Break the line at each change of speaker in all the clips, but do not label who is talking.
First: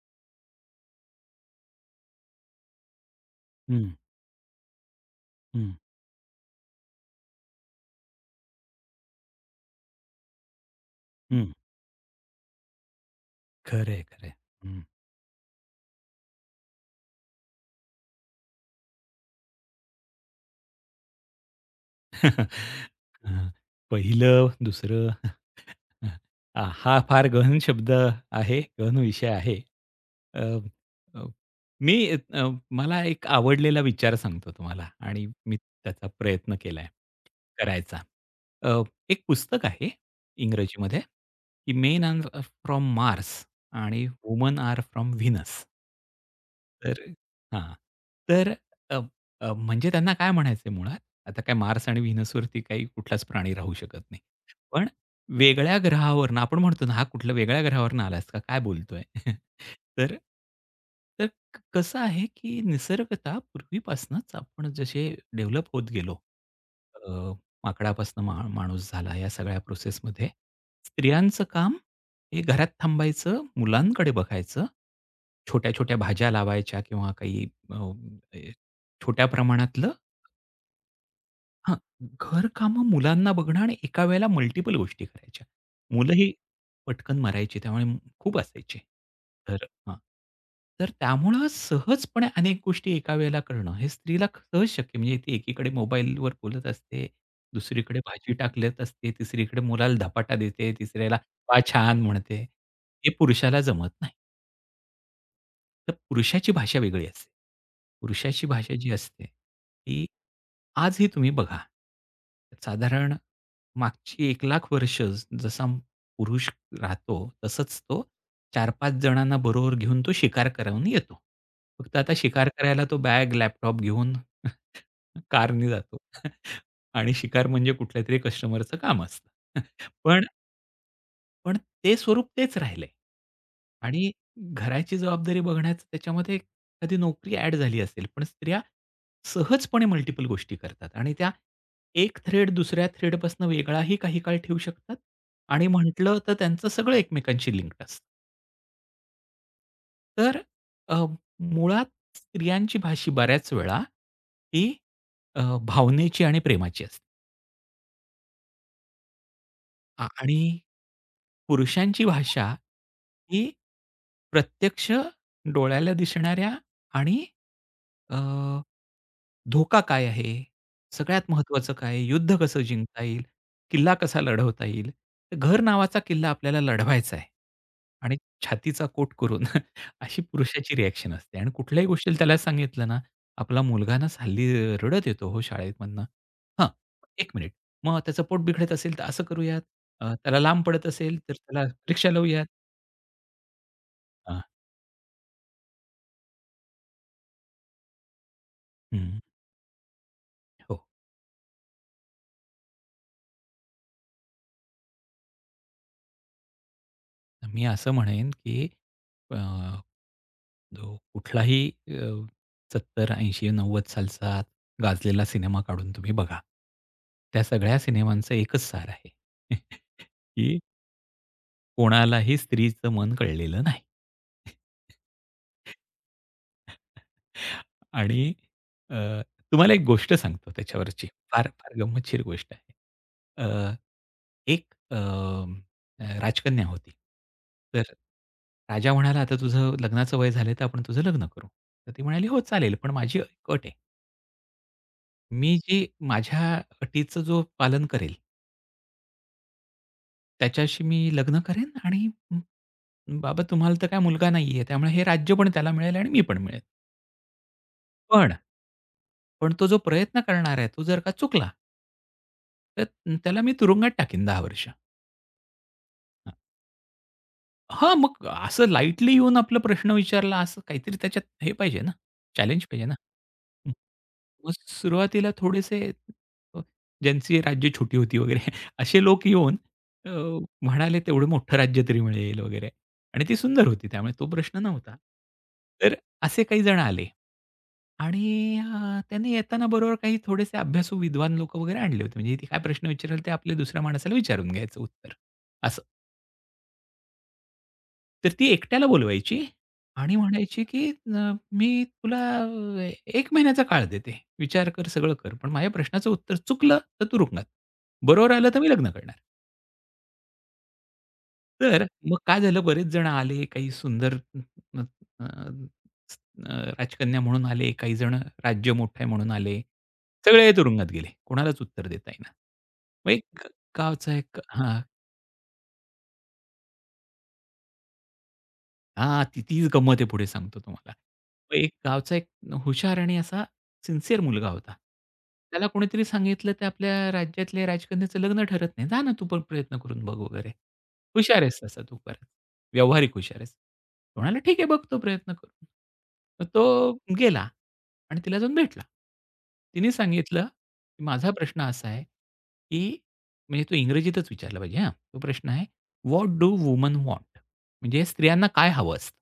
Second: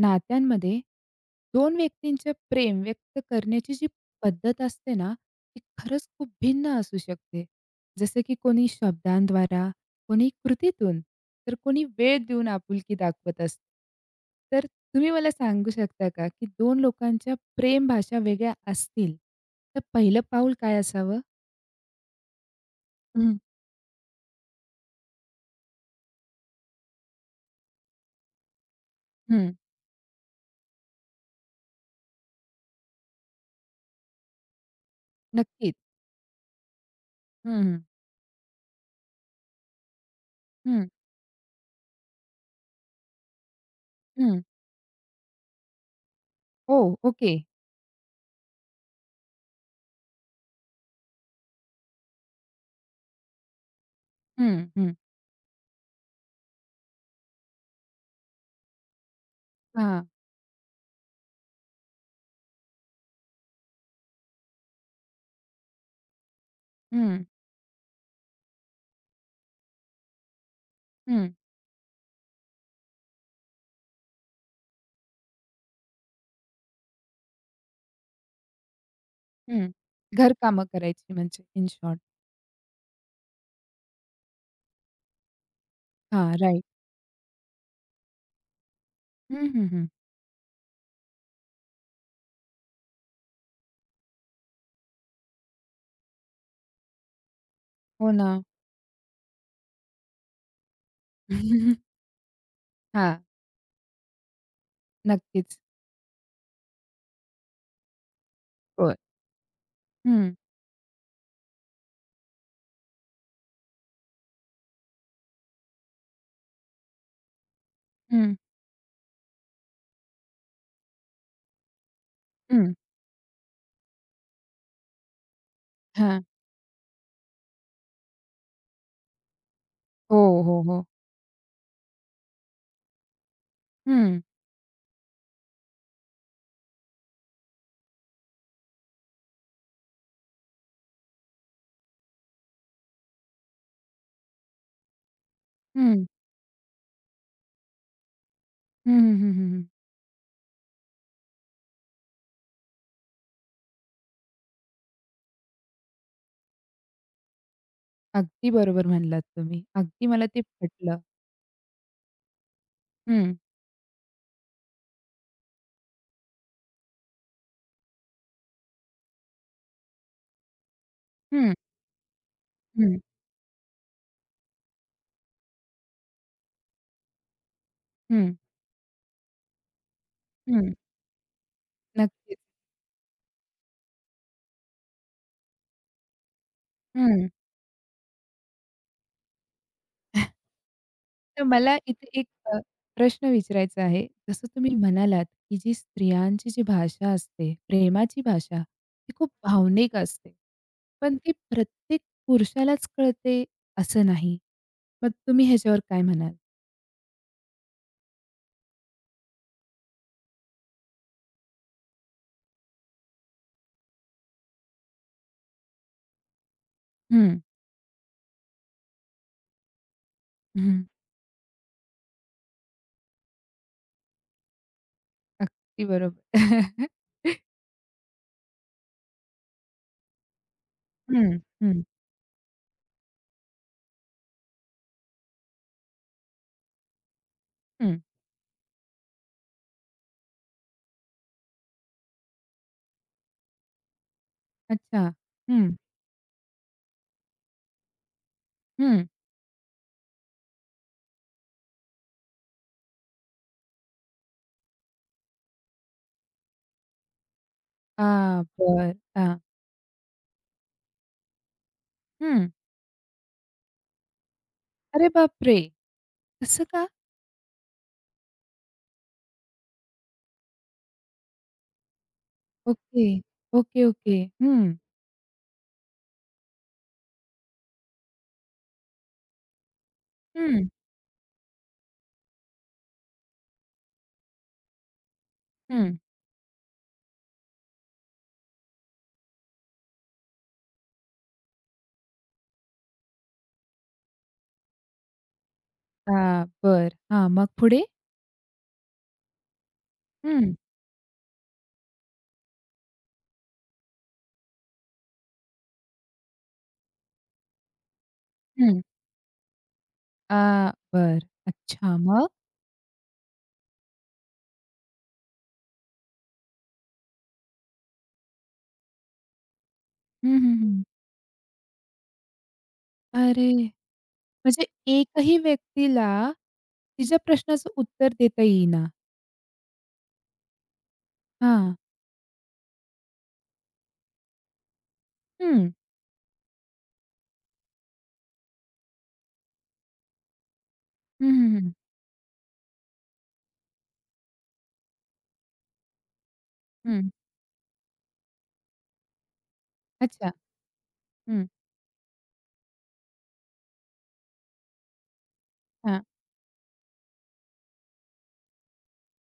नात्यांमध्ये दोन व्यक्तींचे प्रेम व्यक्त करण्याची जी
हं,
पद्धत असते ना, ती
हं,
खरंच खूप भिन्न असू शकते. जसं की कोणी शब्दांद्वारा, कोणी कृतीतून,
हं.
तर कोणी वेळ देऊन आपुलकी दाखवत असतं.
खरं आहे, खरं आहे.
तर तुम्ही मला सांगू शकता का, की दोन लोकांच्या प्रेम भाषा वेगळ्या असतील, तर पहिलं पाऊल काय असावं? हं,
पहिलं, दुसरं, हा फार गहन शब्द आहे, गहन विषय
हं.
आहे. अ, अ, मी अ, मला एक आवडलेला विचार सांगतो तुम्हाला आणि मी
नक्कीच.
त्याचा प्रयत्न केलाय
हं, हं,
करायचा. अ, एक पुस्तक आहे
हं,
इंग्रजीमध्ये, की "मेन आर फ्रॉम मार्स आणि
हं.
Woman are from Venus."
हो,
तर
ओके.
हां. तर अ, अ, म्हणजे त्यांना काय म्हणायचंय मुळात, आता काय मार्स आणि व्हीनसवरती काही कुठलाच प्राणी राहू शकत नाही.
हं,
पण
हं.
वेगळ्या ग्रहावरनं आपण म्हणतो ना, "हा कुठल्या वेगळ्या ग्रहावरनं आलास का? काय बोलतोय?"
हां.
तर तर कसं आहे, की निसर्गतः पूर्वीपासूनच आपण जसे डेव्हलप होत गेलो. अ,
हं,
माकडापासून माणूस झाला या सगळ्या प्रोसेसमध्ये.
हं.
स्त्रियांचं काम हे घरात थांबायचं, मुलांकडे बघायचं. छोट्या-छोट्या भाज्या लावायच्या किंवा काही अ, ए, छोट्या
हं.
प्रमाणातलं
घरकामं करायची म्हणजे इन
हां,
शॉर्ट.
घरकामं मुलांना बघणं आणि एका वेळेला मल्टिपल गोष्टी करायच्या. मुलंही
हां, राइट.
पटकन मरायची त्यामुळे खूप असायची.
हं,
तर
हं, हं.
हां, तर त्यामुळं सहजपणे अनेक गोष्टी एका वेळेला करणं हे स्त्रीला सहज शक्य म्हणजे ती एकीकडे मोबाईलवर बोलत असते, दुसरीकडे
हो ना.
भाजी टाकत असते, तिसरीकडे मुलाला धपाटा देते, तिसऱ्याला "वाह! छान" म्हणते. हे
हां,
पुरुषाला जमत नाही.
नक्कीच.
तर पुरुषाची भाषा वेगळी असते. पुरुषाची भाषा जी
होय.
असते, ती
हं,
आजही तुम्ही बघा. साधारण मागची 1 लाख वर्ष जसा पुरुष राहतो, तसंच तो
हं,
4-5 जणांना बरोबर घेऊन तो शिकार करून येतो. फक्त आता शिकार
हं.
करायला तो बॅग, लॅपटॉप घेऊन कारने जातो
हां.
आणि शिकार म्हणजे कुठल्यातरी कस्टमरचं काम असतं. पण
हो, हो, हो.
पण ते स्वरूप तेच राहिलंय.
हं,
आणि
हं.
घराची जबाबदारी बघण्याचं त्याच्यामध्ये एखादी नोकरी ॲड झाली असेल, पण स्त्रिया सहजपणे मल्टिपल गोष्टी करतात आणि त्या एक थ्रेड दुसऱ्या थ्रेडपासून वेगळाही काही काळ ठेवू शकतात आणि
हं,
म्हटलं तर त्यांचं सगळं एकमेकांशी लिंक्ड असतं.
हं, हं, हं, हं.
तर अ, मुळात स्त्रियांची भाषा बऱ्याच वेळा ही अ, भावनेची आणि प्रेमाची असते.
अगदी बरोबर म्हणलात तुम्ही. अगदी मला ते
आणि
पटलं.
पुरुषांची भाषा
हं,
ही प्रत्यक्ष डोळ्याला दिसणाऱ्या आणि अ, धोका काय आहे? सगळ्यात
हं,
महत्त्वाचं काय आहे? युद्ध कसं
हं,
जिंकता येईल? किल्ला कसा लढवता येईल? तर घर नावाचा किल्ला आपल्याला लढवायचा आहे आणि
हं,
छातीचा कोट करून अशी
हं.
पुरुषाची रिएक्शन असते आणि कुठल्याही गोष्टीला त्याला
नक्कीच.
सांगितलं ना, आपला मुलगा ना हल्ली रडत येतो हो शाळेमधनं. हां,
हं.
1 मिनिट. मग त्याचं पोट बिघडत असेल तर असं करूयात. त्याला लांब पडत असेल तर
तर
त्याला
मला इथे
रिक्षा
एक
लावूयात.
प्रश्न विचारायचा आहे.
हां,
जसं तुम्ही म्हणालात, की स्त्रियांची जी भाषा असते, प्रेमाची भाषा, ती
हं,
खूप भावनिक असते.
हो.
पण ती प्रत्येक पुरुषालाच कळते असं नाही. मग तुम्ही ह्याच्यावर काय म्हणाल?
तर मी असं म्हणेन, की अ, जो कुठलाही अ, 70, 80, 90 सालचा गाजलेला सिनेमा काढून तुम्ही बघा.
हं,
त्या सगळ्या सिनेमांचं एकच सार आहे, की
हं.
कोणालाही स्त्रीचं मन कळलेलं नाही.
अगदी बरोबर.
आणि अ, तुम्हाला एक गोष्ट सांगतो त्याच्यावरची.
हं,
फार, फार
हं,
गंमतशीर गोष्ट आहे. अ, एक अ, राजकन्या होती. तर
हं.
राजा म्हणाला, "आता तुझं लग्नाचं वय झालंय, तर आपण तुझं लग्न करू." तर ती म्हणाली, "हो चालेल, पण माझी एक अट आहे.
अच्छा.
मी
हं,
जी माझ्या अटीचं जो पालन करेल,
हं.
त्याच्याशी मी लग्न करेन आणि बाबा तुम्हाला तर काय मुलगा नाहीये, त्यामुळे हे राज्य पण त्याला मिळेल आणि मी पण मिळेल. पण,
आ, बरं.
पण तो जो प्रयत्न करणार आहे, तो जर का चुकला
हं.
तर त्याला मी तुरुंगात टाकीन 10 वर्ष.
अरे बापरे!
हां.
कसं का?
हां, मग असं लाईटली येऊन आपला प्रश्न विचारला, असं काहीतरी त्याच्यात हे पाहिजे ना, चॅलेंज पाहिजे ना.
ओके. Okay, okay.
मग
हं,
सुरुवातीला थोडेसे अ, ज्यांची राज्य छोटी होती वगैरे असे लोक येऊन अ,
हं,
म्हणाले, "तेवढं मोठं राज्य तरी मिळेल" वगैरे आणि ती सुंदर होती त्यामुळे तो प्रश्न नव्हता. तर
हं.
असे काही जण आले आणि त्यांनी येताना बरोबर काही थोडेसे अभ्यासू विद्वान लोकं वगैरे आणले होते. म्हणजे ते काय प्रश्न विचारेल ते आपल्या दुसऱ्या माणसाला विचारून घ्यायचं उत्तर असं.
हां, बरं. हां, मग पुढे?
तर ती एकट्याला बोलवायची आणि
हं,
म्हणायची, की मी तुला 1 महिन्याचा काळ देते. विचार कर, सगळं कर. पण माझ्या प्रश्नाचं उत्तर चुकलं तर तू रुग्णात. बरोबर आलं तर मी
हं.
लग्न करणार."
बरं.
तर
अच्छा,
मग
मग?
काय झालं बरेच जण आले. काही सुंदर अ, अ, अ, राजकन्या म्हणून आले. काही जण राज्य मोठं आहे म्हणून आले.
हं,
सगळे
हं, हं.
तुरुंगात गेले. कोणालाच उत्तर देता येईना. मग एक
अरे!
गावचा एक
म्हणजे
हां.
एकही व्यक्तीला तिच्या प्रश्नाचं उत्तर देता येईना.
हां, ती तीच गंमत आहे पुढे सांगतो तुम्हाला. मग एक
हां.
गावचा एक हुशार आणि असा सिन्सिअर मुलगा होता. त्याला
हं.
कोणीतरी सांगितलं, "ते आपल्या राज्यातल्या राजकन्याचं लग्न ठरत नाही. जा ना तू पण प्रयत्न करून बघ वगैरे.
हं,
हुशार
हं,
आहेस
हं.
तसा तू बराच. व्यावहारिक हुशार आहेस." तो म्हणाला, "ठीक आहे बघतो प्रयत्न करून." मग तो
हं.
गेला आणि तिला जाऊन भेटला. तिने
अच्छा.
सांगितलं, की "माझा
हं.
प्रश्न असा आहे, की" म्हणजे तो इंग्रजीतच विचारला पाहिजे हां. तो प्रश्न आहे,
हां,
"व्हॉट डू वुमन वॉन्ट?" म्हणजे स्त्रियांना काय हवं असतं.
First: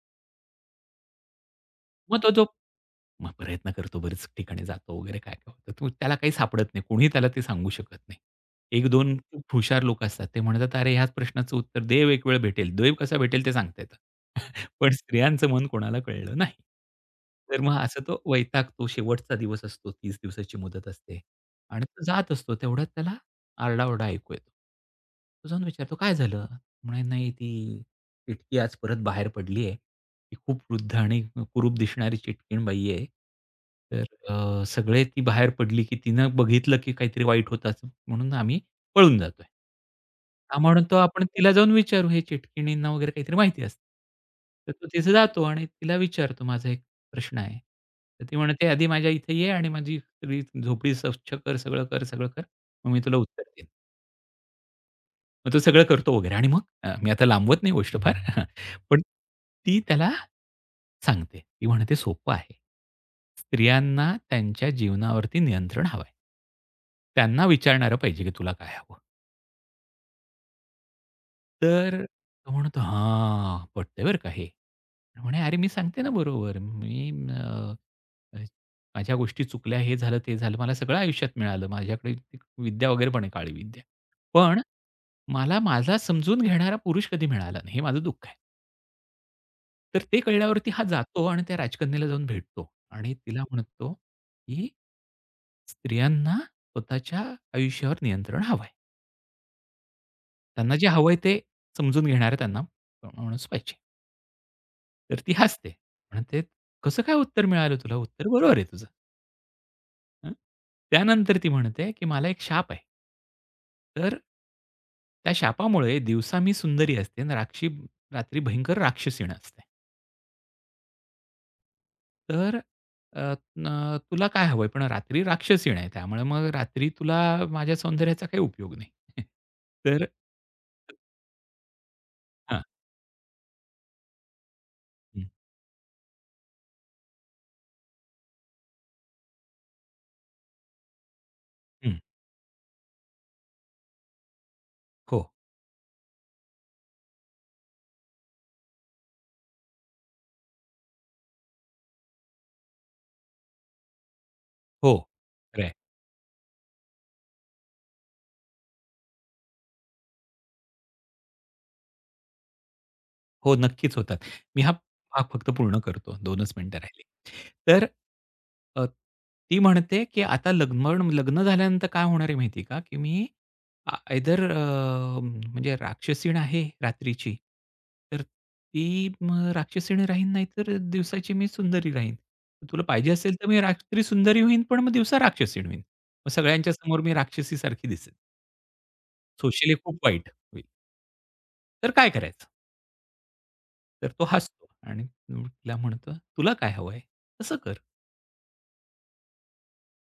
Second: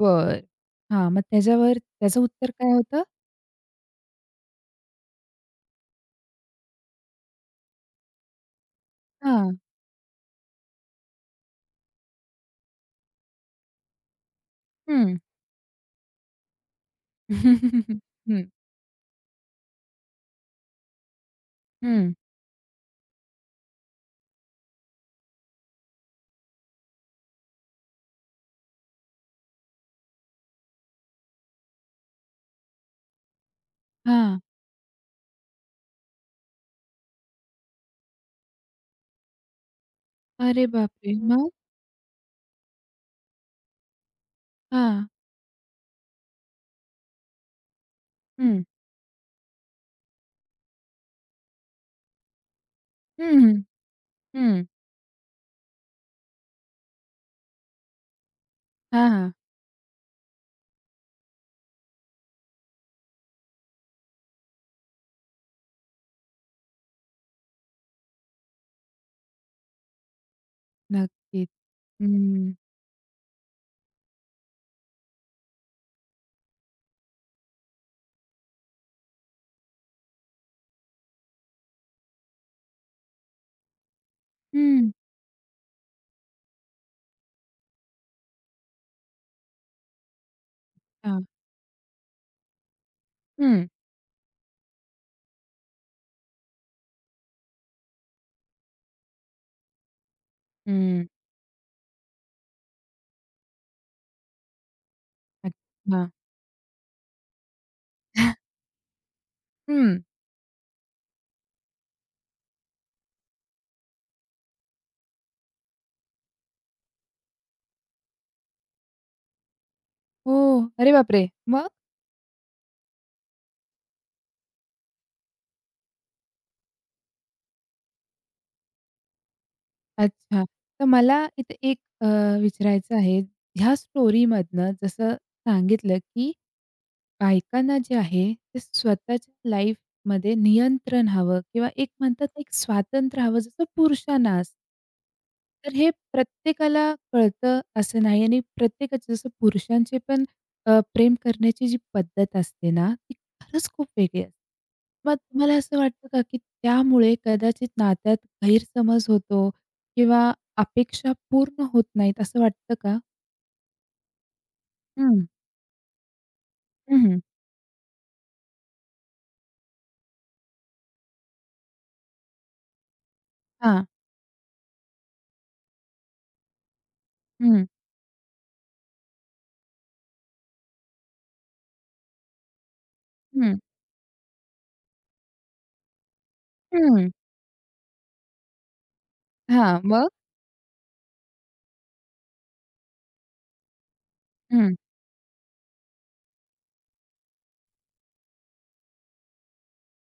बरं. हां, मग त्याच्यावर
मग
त्याचं
तो जो
उत्तर काय होतं?
मग प्रयत्न करतो, बरीच ठिकाणी जातो वगैरे काय-काय होतं. तो त्याला काही सापडत नाही. कोणीही त्याला ते सांगू शकत नाही. एक दोन खूप
हां.
हुशार लोकं असतात. ते म्हणतात, "अरे, ह्याच प्रश्नाचं उत्तर देव एक वेळ भेटेल." देव कसा भेटेल ते सांगता येतं. पण
हं.
स्त्रियांचं मन कोणाला कळलं नाही. तर मग असं तो
हं.
वैतागतो. शेवटचा दिवस असतो. 30 दिवसाची मुदत असते आणि तो
हं.
जात असतो. तेवढ्यात त्याला आरडाओरडा ऐकू येतो. तो जाऊन विचारतो, "काय झालं?" म्हणे, "नाही, ती टिटकी आज परत बाहेर पडली ती खूप वृद्ध आणि कुरूप दिसणारी चिटकीण बाई आहे. तर
हां.
सगळे ती बाहेर पडली, की तिनं बघितलं, की काहीतरी वाईट होताच, असं म्हणून आम्ही पळून जातोय. हा
अरे
म्हणतो
बापरे!
आपण
मग?
तिला जाऊन विचारू, हे चिटकिणींना वगैरे काहीतरी माहिती असतं. तर तो
हां.
तिथे जातो आणि तिला विचारतो, माझा एक प्रश्न आहे. तर ती
हं.
म्हणते, "आधी माझ्या इथे ये आणि माझी सगळी झोपडी स्वच्छ कर, सगळं कर, सगळं कर. मग मी तुला
हं,
उत्तर
हं.
देईन."
हं.
मग तो सगळं करतो वगैरे आणि मग मी आता लांबवत नाही गोष्ट फार. पण
हां, हां.
ती त्याला सांगते. ती म्हणते, "सोपं आहे. स्त्रियांना त्यांच्या जीवनावरती नियंत्रण हवं आहे. त्यांना विचारणारं पाहिजे, की तुला काय हवं?"
नक्कीच.
तर तो
हं.
म्हणतो, "हां, पटतंय बरं का हे." तर म्हणे, "अरे, मी सांगते ना बरोबर. मी अ, अ, माझ्या गोष्टी चुकल्या, हे झालं, ते झालं. मला सगळं आयुष्यात मिळालं. माझ्याकडे ती विद्या वगैरे पण आहे, काळी विद्या. पण
हं.
मला माझा समजून घेणारा पुरुष कधी मिळाला नाही, हे माझं दुःख आहे." तर ते कळल्यावरती हा
अच्छा.
जातो आणि त्या राजकन्येला जाऊन भेटतो आणि तिला
हं,
म्हणतो, की स्त्रियांना स्वतःच्या आयुष्यावर नियंत्रण हवं आहे. त्यांना जे
हं.
हवं आहे ते समजून घेणारा त्यांना माणूस पाहिजे. तर ती हसते.
अच्छा.
म्हणते, "कसं काय उत्तर मिळालं तुला? उत्तर बरोबर आहे तुझं."
हं.
हं. त्यानंतर ती म्हणते, की "मला एक शाप आहे. तर त्या शापामुळे दिवसा मी सुंदरी असते आणि रात्री भयंकर राक्षसीण असते.
हो. अरे बापरे! मग?
तर अ, न तुला काय हवंय? पण रात्री राक्षसीण आहे. त्यामुळे मग रात्री तुला माझ्या सौंदर्याचा काही उपयोग नाही." तर
अच्छा. तर मला इथे एक
हां.
विचारायचं आहे, ह्या स्टोरीमधनं जसं
हं,
सांगितलं, की बायकांना जे आहे ते स्वतःच्या लाईफमध्ये नियंत्रण हवं किंवा एक
हं.
म्हणतात ना, एक स्वातंत्र्य हवं जसं पुरुषांना असतं.
हो,
तर हे प्रत्येकाला कळतं असं नाही आणि प्रत्येकाचे जसं पुरुषांचे पण प्रेम करण्याची जी पद्धत असते ना, ती खरंच खूप वेगळी असते.
हो.
मग तुम्हाला असं वाटतं का, की त्यामुळे कदाचित नात्यात गैरसमज होतो किंवा अपेक्षा पूर्ण होत नाहीत असं वाटतं का?
हो, नक्कीच होतात. मी हा
हं,
भाग फक्त पूर्ण करतो. 2च मिनिटं राहिली.
हं,
तर अ, ती म्हणते, की आता लग्न पण लग्न झाल्यानंतर काय होणार आहे माहिती आहे का? की मी
हां.
आयदर म्हणजे राक्षसीण आहे रात्रीची,
हं,
तर ती मग राक्षसीण राहीन, नाहीतर दिवसाची मी सुंदरी राहीन. तुला पाहिजे असेल तर
हं,
मी रात्री सुंदरी होईन, पण मग दिवसा राक्षसीण होईन. मग सगळ्यांच्या समोर
हं.
मी राक्षसीसारखी दिसेन. सोशली
हां,
खूप
मग?
वाईट होईल. तर काय करायचं? तर तो हसतो
हं.
आणि मग तिला म्हणतो, "तुला काय हवंय? तसं कर."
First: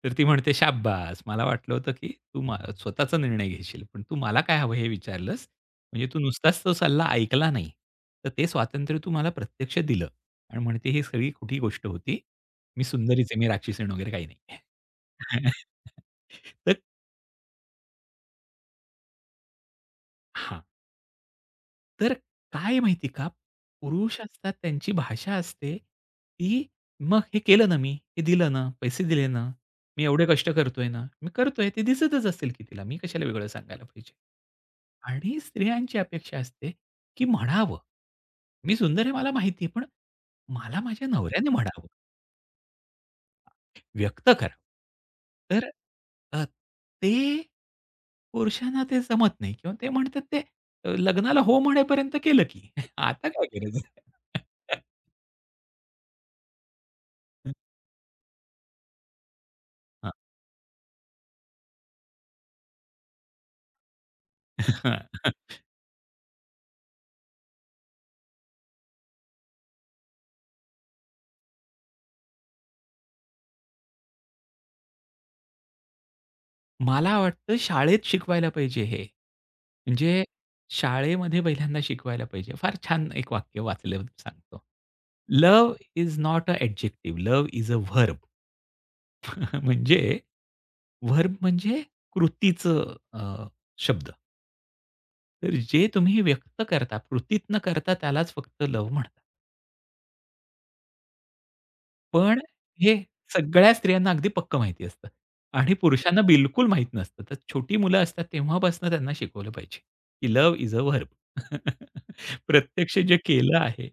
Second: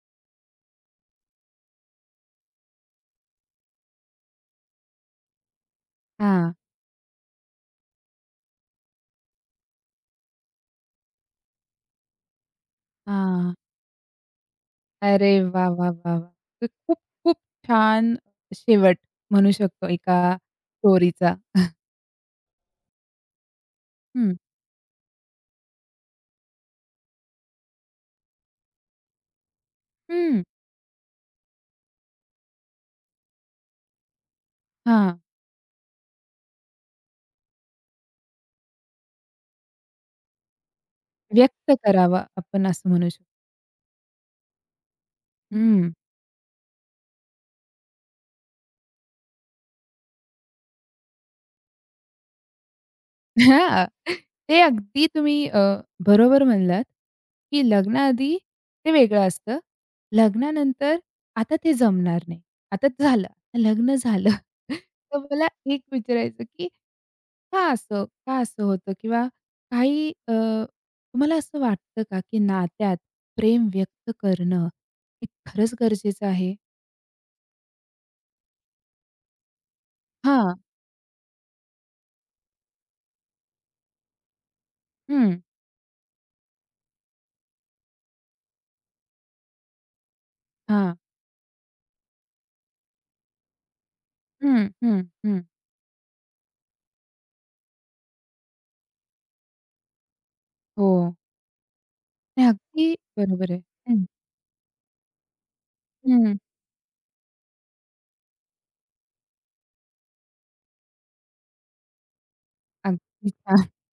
तर ती म्हणते, "शाब्बास! मला वाटलं होतं, की तू स्वतःचा निर्णय घेशील, पण तू मला काय हवं हे विचारलंस, म्हणजे तू
हां,
नुसताच तो सल्ला ऐकला नाही. तर ते स्वातंत्र्य तू मला प्रत्यक्ष दिलं." आणि म्हणते, "ही सगळी खोटी गोष्ट होती. मी सुंदरीच मी
हां.
राक्षसीण वगैरे काही नाही."
अरे वाह, वाह, वाह, वाह! ते
तर
खूप, खूप छान शेवट म्हणू शकतो एका
हां.
स्टोरीचा.
तर काय माहिती का, पुरुष
हं,
असतात त्यांची भाषा असते, की मग हे केलं ना मी, हे दिलं ना, पैसे दिले ना, मी एवढे
हं.
कष्ट करतोय ना, मी करतोय ते दिसतच असेल की तिला, मी कशाला वेगळं सांगायला पाहिजे.
हां,
आणि स्त्रियांची अपेक्षा असते, की म्हणावं. मी सुंदर आहे मला माहिती आहे, पण मला माझ्या नवऱ्याने
व्यक्त
म्हणावं.
करावा आपण असं म्हणू शकतो.
व्यक्त करा. तर
हं.
अ, ते पुरुषांना ते जमत नाही किंवा ते म्हणतात ते लग्नाला हो म्हणेपर्यंत केलं की. आता काय गरज
हां.
आहे?
ते अगदी तुम्ही बरोबर म्हणलात, की लग्नाआधी ते वेगळं असतं.
हां.
लग्नानंतर आता ते जमणार नाही. आता झालं, लग्न झालं. तर मला एक विचारायचं, की का असं होतं? किंवा काही तुम्हाला असं वाटतं का, की नात्यात प्रेम व्यक्त करणं हे खरंच गरजेचं आहे?
मला वाटतं शाळेत शिकवायला पाहिजे हे. म्हणजे
हां.
शाळेमध्ये पहिल्यांदा शिकवायला पाहिजे. फार छान एक वाक्य वाचलं सांगतो.
हं.
"Love is not a adjective, love is a verb." म्हणजे
हां.
व्हर्ब म्हणजे कृतीचं शब्द.
हं, हं, हं.
तर जे तुम्ही व्यक्त करता, कृतीत न करता त्यालाच फक्त लव्ह म्हणतात.
हो.
पण
हे अगदी
हे
बरोबर आहे.
सगळ्या
हं,
स्त्रियांना अगदी पक्क माहिती असतं आणि पुरुषांना
हं.
बिलकुल माहीत नसतं. तर छोटी मुलं असतात तेव्हापासून त्यांना शिकवलं पाहिजे, की लव्ह इज अ व्हर्ब. प्रत्यक्ष जे
अगदी
केलं
छान.
आहे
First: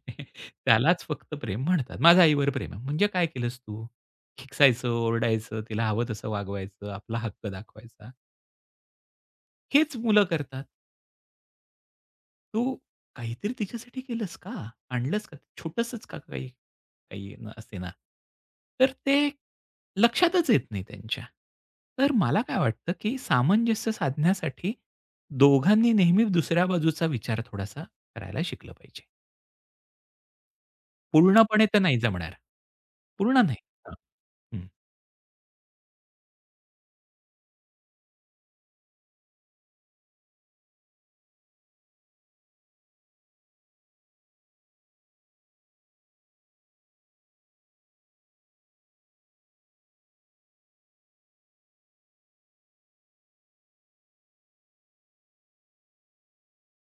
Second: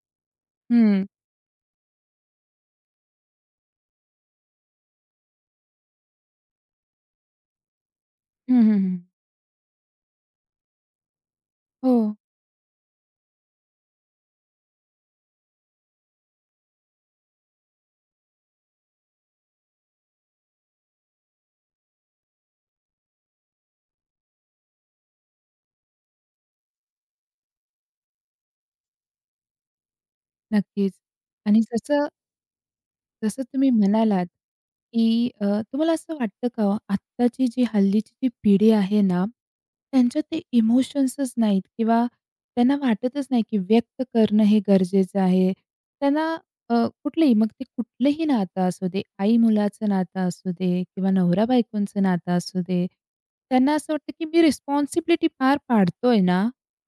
त्यालाच
हं.
फक्त प्रेम म्हणतात. माझं आईवर प्रेम आहे. म्हणजे काय केलंस तू? खेकसायचं, ओरडायचं, तिला हवं तसं वागवायचं, आपला हक्क दाखवायचा.
हं, हं, हं.
हेच मुलं करतात.
हो,
तू काहीतरी तिच्यासाठी केलंस का? आणलंस का? छोटंसंच का काही, काही न- असे ना तर ते लक्षातच येत नाही त्यांच्या. तर मला काय वाटतं, की सामंजस्य साधण्यासाठी दोघांनी नेहमी दुसऱ्या बाजूचा विचार थोडासा करायला शिकलं पाहिजे.
नक्कीच. आणि
पूर्णपणे तर नाही
जसं
जमणार.
जसं
पूर्ण नाही.
तुम्ही
हां.
म्हणालात,
हं.
की तुम्हाला असं वाटतं का हो, आत्ताची हल्लीची जी पिढी आहे ना, त्यांच्यात ते इमोशन्सच नाहीत किंवा त्यांना वाटतच नाही, की व्यक्त करणं हे गरजेचं आहे. त्यांना अ, कुठलंही मग ते कुठलंही नातं असू दे, आई-मुलाचं नातं असू दे किंवा नवरा-बायकोचं नातं असू दे, त्यांना असं वाटतं, की मी रिस्पॉन्सिबिलिटी पार पाडतोय ना,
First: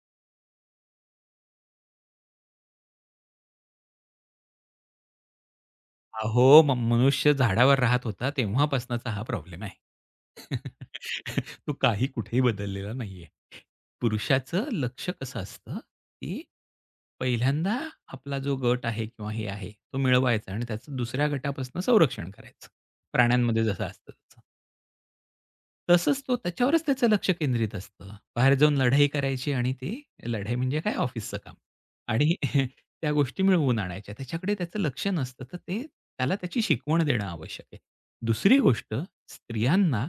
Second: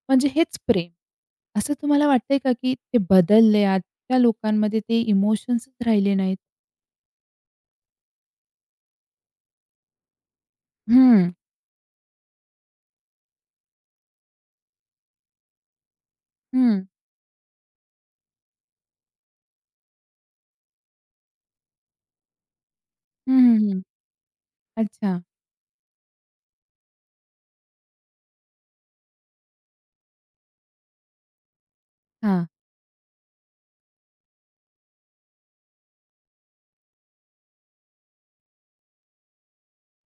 म्हणजे हेच प्रेम. असं तुम्हाला वाटतंय का, की ते बदललंय आजच्या लोकांमध्ये ते इमोशन्सच राहिले नाहीत?
अहो, मनुष्य झाडावर राहत होता तेव्हापासूनचा हा प्रॉब्लेम आहे.
हं,
तो काही कुठेही बदललेला नाहीये. पुरुषाचं लक्ष कसं असतं, की
हं.
पहिल्यांदा आपला जो गट आहे किंवा हे आहे, तो मिळवायचा आणि त्याचं दुसऱ्या गटापासून संरक्षण करायचं.
हं,
प्राण्यांमध्ये
हं, हं.
जसं असतं तसं.
अच्छा.
तसंच तो त्याच्यावरच त्याचं लक्ष केंद्रित असतं. बाहेर जाऊन लढाई करायची आणि ते लढाई म्हणजे काय ऑफिसचं काम आणि
हां.
त्या गोष्टी मिळवून आणायच्या. त्याच्याकडे त्याचं लक्ष नसतं. तर ते त्याला त्याची शिकवण देणं आवश्यक आहे. दुसरी गोष्ट स्त्रियांना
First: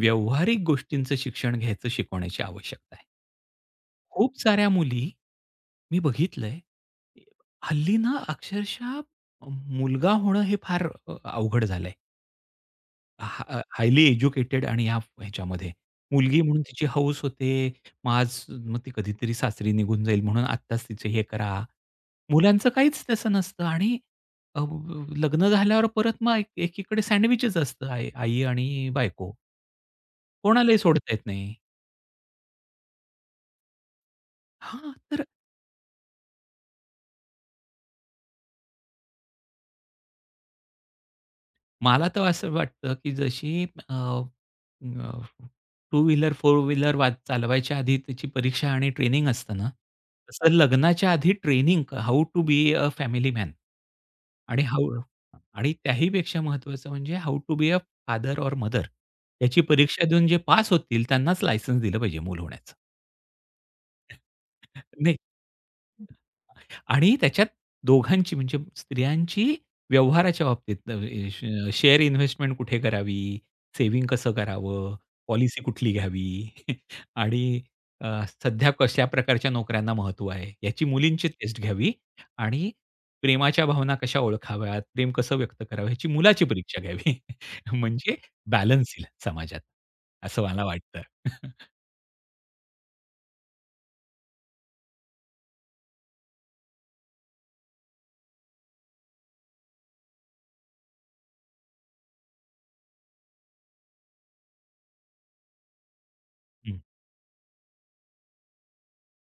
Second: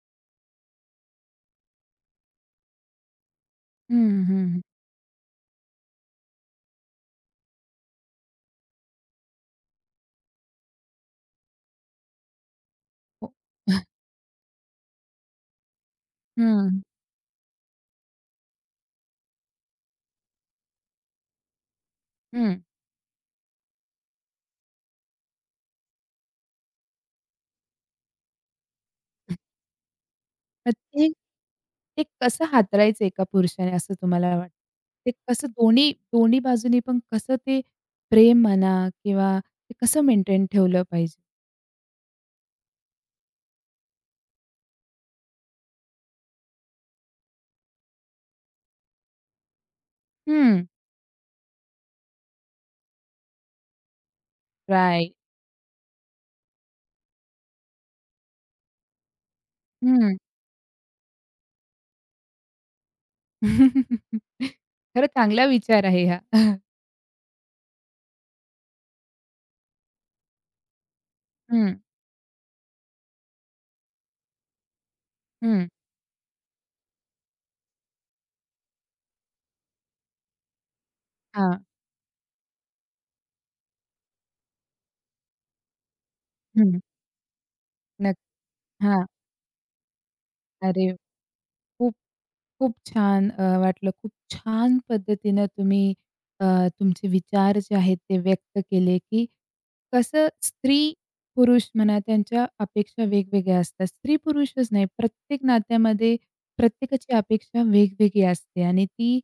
व्यावहारिक गोष्टींचं शिक्षण घ्यायचं शिकवण्याची आवश्यकता आहे.
हं, हं.
खूप
हं.
साऱ्या मुली मी बघितलंय, हल्ली ना अक्षरशः मुलगा होणं हे फार अवघड झालंय.
हो.
हायली एज्युकेटेड आणि ह्या ह्याच्यामध्ये. मुलगी म्हणून
हं,
तिची हौस होते. मग आज मग ती कधीतरी सासरी निघून जाईल म्हणून आत्ताच तिचं हे करा.
हं.
मुलांचं काहीच तसं नसतं आणि अ, लग्न झाल्यावर परत मग एकीकडे सँडविचच असतं. आई आई आणि बायको.
मग
कोणालाही
ते
सोडता येत नाही.
ते कसं हाताळायचं एका पुरुषाने असं तुम्हाला वाटतं?
हां,
ते
तर
कसं दोन्ही दोन्ही बाजूनी पण कसं ते प्रेम म्हणा किंवा ते कसं मेंटेन ठेवलं पाहिजे?
मला तर असं वाटतं, की जशी अ, अ, टू व्हीलर, फोर व्हीलर वा चालवायच्या आधी त्याची परीक्षा आणि ट्रेनिंग असतं ना, तसं
हं.
लग्नाच्या आधी training how to be a family man आणि
राइट.
आणि त्याहीपेक्षा महत्त्वाचं म्हणजे how to be a father or mother याची परीक्षा
हं.
देऊन जे पास होतील त्यांनाच लायसन्स दिलं पाहिजे मूल होण्याचं.
खरं
नाही.
चांगला विचार आहे हा.
आणि त्याच्यात दोघांची म्हणजे स्त्रियांची व्यवहाराच्या बाबतीत अ, श
हं,
शेअर इन्व्हेस्टमेंट कुठे करावी? सेव्हिंग कसं करावं? पॉलिसी
हं.
कुठली घ्यावी? आणि अ, सध्या कशा प्रकारच्या नोकऱ्यांना महत्त्व आहे? याची मुलींची टेस्ट
हां.
घ्यावी आणि प्रेमाच्या भावना कशा ओळखाव्यात? प्रेम कसं व्यक्त करावं? ह्याची मुलाची परीक्षा
हं.
घ्यावी. म्हणजे
नक्क
बॅलन्स येईल
हां.
समाजात, असं मला
अरे!
वाटतं.
खूप, खूप छान वाटलं. खूप छान पद्धतीनं तुम्ही तुमचे विचार जे आहेत ते व्यक्त केले, की कसं स्त्री-पुरुष म्हणा त्यांच्या अपेक्षा वेगवेगळ्या असतात. स्त्री-पुरुषच नाही, प्रत्येक नात्यामध्ये
हं.
प्रत्येकाची अपेक्षा वेगवेगळी असते आणि ती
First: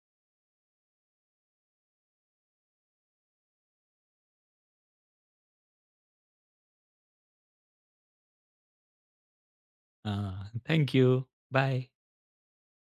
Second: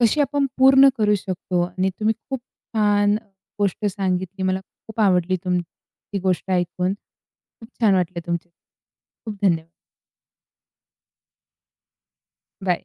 कशी आपण पूर्ण करू शकतो आणि तुम्ही खूप छान गोष्ट सांगितली. मला खूप आवडली तुमची गोष्ट ऐकून. खूप छान वाटलं तुमचे. खूप धन्यवाद.
बाय.
बाय.